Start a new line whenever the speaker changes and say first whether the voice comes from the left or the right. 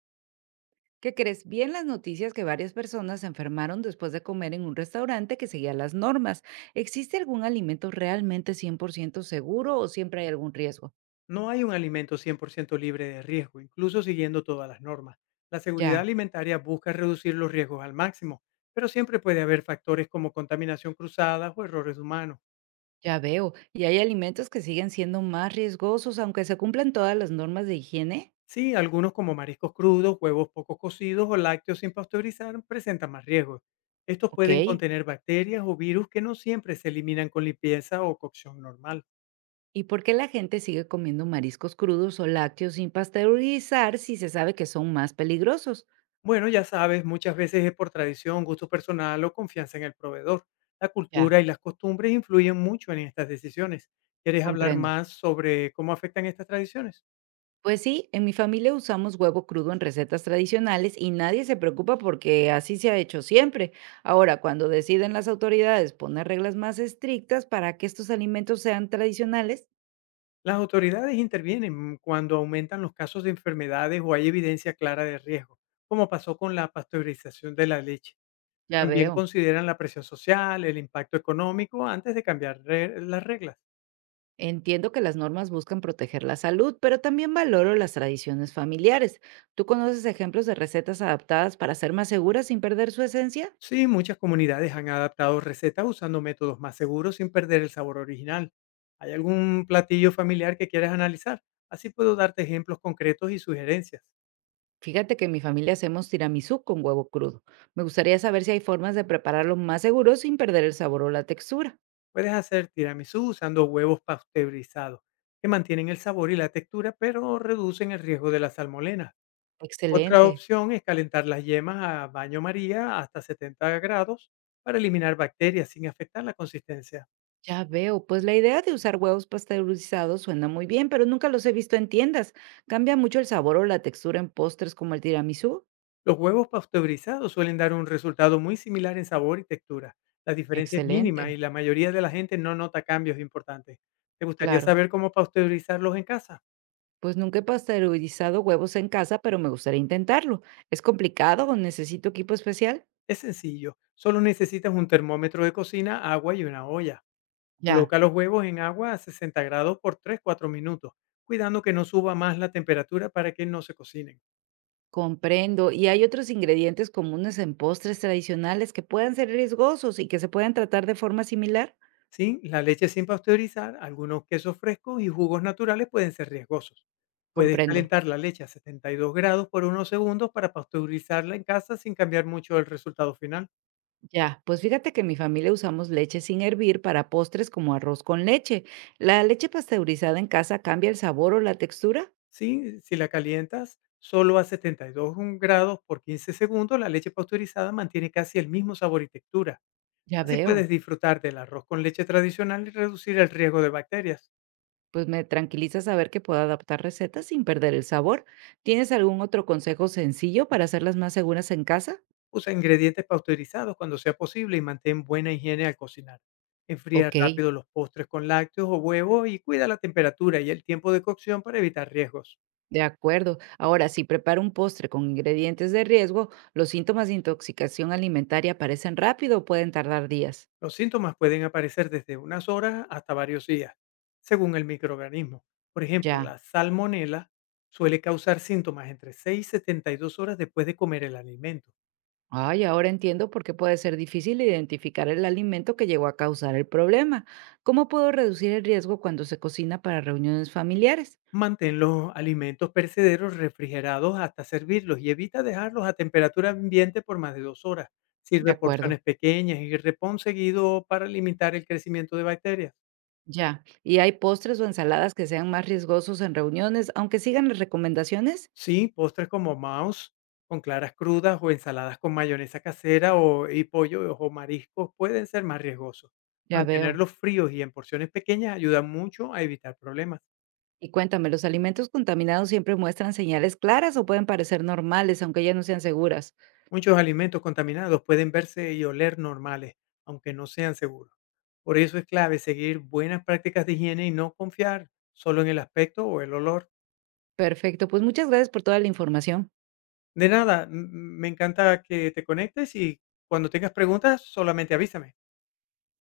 right: ¿Qué crees? Vi en las noticias que varias personas se enfermaron después de comer en un restaurante que seguía las normas. ¿Existe algún alimento realmente 100% seguro o siempre hay algún riesgo?
left: No hay un alimento 100% libre de riesgo, incluso siguiendo todas las normas. La seguridad
right: Ya,
left: alimentaria busca reducir los riesgos al máximo, pero siempre puede haber factores como contaminación cruzada o errores humanos.
right: ya veo. ¿Y hay alimentos que siguen siendo más riesgosos aunque se cumplan todas las normas de higiene?
left: Sí, algunos como mariscos crudos, huevos poco cocidos o lácteos sin pasteurizar presentan más riesgos. Estos
right: Ok.
left: pueden contener bacterias o virus que no siempre se eliminan con limpieza o cocción normal.
right: ¿Y por qué la gente sigue comiendo mariscos crudos o lácteos sin pasteurizar si se sabe que son más peligrosos?
left: Bueno, ya sabes, muchas veces es por tradición, gusto personal o confianza en el proveedor. La
right: Ya,
left: cultura y las costumbres influyen mucho en estas decisiones. ¿Quieres hablar
right: comprendo.
left: más sobre cómo afectan estas tradiciones?
right: Pues sí, en mi familia usamos huevo crudo en recetas tradicionales y nadie se preocupa porque así se ha hecho siempre. Ahora, cuando deciden las autoridades poner reglas más estrictas para que estos alimentos sean tradicionales,
left: Las autoridades intervienen cuando aumentan los casos de enfermedades o hay evidencia clara de riesgo, como pasó con la pasteurización de la leche.
right: ya
left: También
right: veo.
left: consideran la presión social, el impacto económico antes de cambiar las reglas.
right: Entiendo que las normas buscan proteger la salud, pero también valoro las tradiciones familiares. ¿Tú conoces ejemplos de recetas adaptadas para ser más seguras sin perder su esencia?
left: Sí, muchas comunidades han adaptado recetas usando métodos más seguros sin perder el sabor original. ¿Hay algún platillo familiar que quieras analizar? Así puedo darte ejemplos concretos y sugerencias.
right: Fíjate que en mi familia hacemos tiramisú con huevo crudo. Me gustaría saber si hay formas de prepararlo más seguro sin perder el sabor o la textura.
left: Puedes hacer tiramisú usando huevos pasteurizados, que mantienen el sabor y la textura, pero reducen el riesgo de la salmolena. Otra
right: Excelente,
left: opción es calentar las yemas a baño María hasta 70 grados para eliminar bacterias sin afectar la consistencia.
right: ya veo. Pues la idea de usar huevos pasteurizados suena muy bien, pero nunca los he visto en tiendas. ¿Cambia mucho el sabor o la textura en postres como el tiramisú?
left: Los huevos pasteurizados suelen dar un resultado muy similar en sabor y textura. La diferencia es mínima
right: Excelente,
left: y la mayoría de la gente no nota cambios importantes. ¿Te gustaría
right: claro.
left: saber cómo pasteurizarlos en casa?
right: Pues nunca he pasteurizado huevos en casa, pero me gustaría intentarlo. ¿Es complicado o necesito equipo especial?
left: Es sencillo, solo necesitas un termómetro de cocina, agua y una olla.
right: Ya,
left: Coloca los huevos en agua a 60 grados por 3-4 minutos, cuidando que no suba más la temperatura para que no se cocinen.
right: comprendo. ¿Y hay otros ingredientes comunes en postres tradicionales que puedan ser riesgosos y que se puedan tratar de forma similar?
left: Sí, la leche sin pasteurizar, algunos quesos frescos y jugos naturales pueden ser riesgosos. Puedes
right: Comprendo.
left: calentar la leche a 72 grados por unos segundos para pasteurizarla en casa sin cambiar mucho el resultado final.
right: Ya, pues fíjate que en mi familia usamos leche sin hervir para postres como arroz con leche. ¿La leche pasteurizada en casa cambia el sabor o la textura?
left: Sí, si la calientas solo a 72 grados por 15 segundos, la leche pasteurizada mantiene casi el mismo sabor y textura.
right: Ya
left: Así
right: veo.
left: puedes disfrutar del arroz con leche tradicional y reducir el riesgo de bacterias.
right: Pues me tranquiliza saber que puedo adaptar recetas sin perder el sabor. ¿Tienes algún otro consejo sencillo para hacerlas más seguras en casa?
left: Usa ingredientes pasteurizados cuando sea posible y mantén buena higiene al cocinar. Enfría
right: Ok,
left: rápido los postres con lácteos o huevo y cuida la temperatura y el tiempo de cocción para evitar riesgos.
right: de acuerdo. Ahora, si preparo un postre con ingredientes de riesgo, los síntomas de intoxicación alimentaria aparecen rápido o pueden tardar días.
left: Los síntomas pueden aparecer desde unas horas hasta varios días, según el microorganismo. Por ejemplo,
right: Ya.
left: la salmonela suele causar síntomas entre 6 y 72 horas después de comer el alimento.
right: Ay, ahora entiendo por qué puede ser difícil identificar el alimento que llegó a causar el problema. ¿Cómo puedo reducir el riesgo cuando se cocina para reuniones familiares?
left: Mantén los alimentos perecederos refrigerados hasta servirlos y evita dejarlos a temperatura ambiente por más de 2 horas.
right: De
left: Sirve
right: acuerdo,
left: porciones pequeñas y repón seguido para limitar el crecimiento de bacterias.
right: ya. ¿Y hay postres o ensaladas que sean más riesgosos en reuniones, aunque sigan las recomendaciones?
left: Sí, postres como mouse con claras crudas o ensaladas con mayonesa casera o, y pollo o mariscos pueden ser más riesgosos.
right: Ya veo.
left: Mantenerlos fríos y en porciones pequeñas ayuda mucho a evitar problemas.
right: Y cuéntame, ¿los alimentos contaminados siempre muestran señales claras o pueden parecer normales, aunque ya no sean seguras?
left: Muchos alimentos contaminados pueden verse y oler normales, aunque no sean seguros. Por eso es clave seguir buenas prácticas de higiene y no confiar solo en el aspecto o el olor.
right: Perfecto, pues muchas gracias por toda la información.
left: De nada, me encanta que te conectes y cuando tengas preguntas solamente avísame.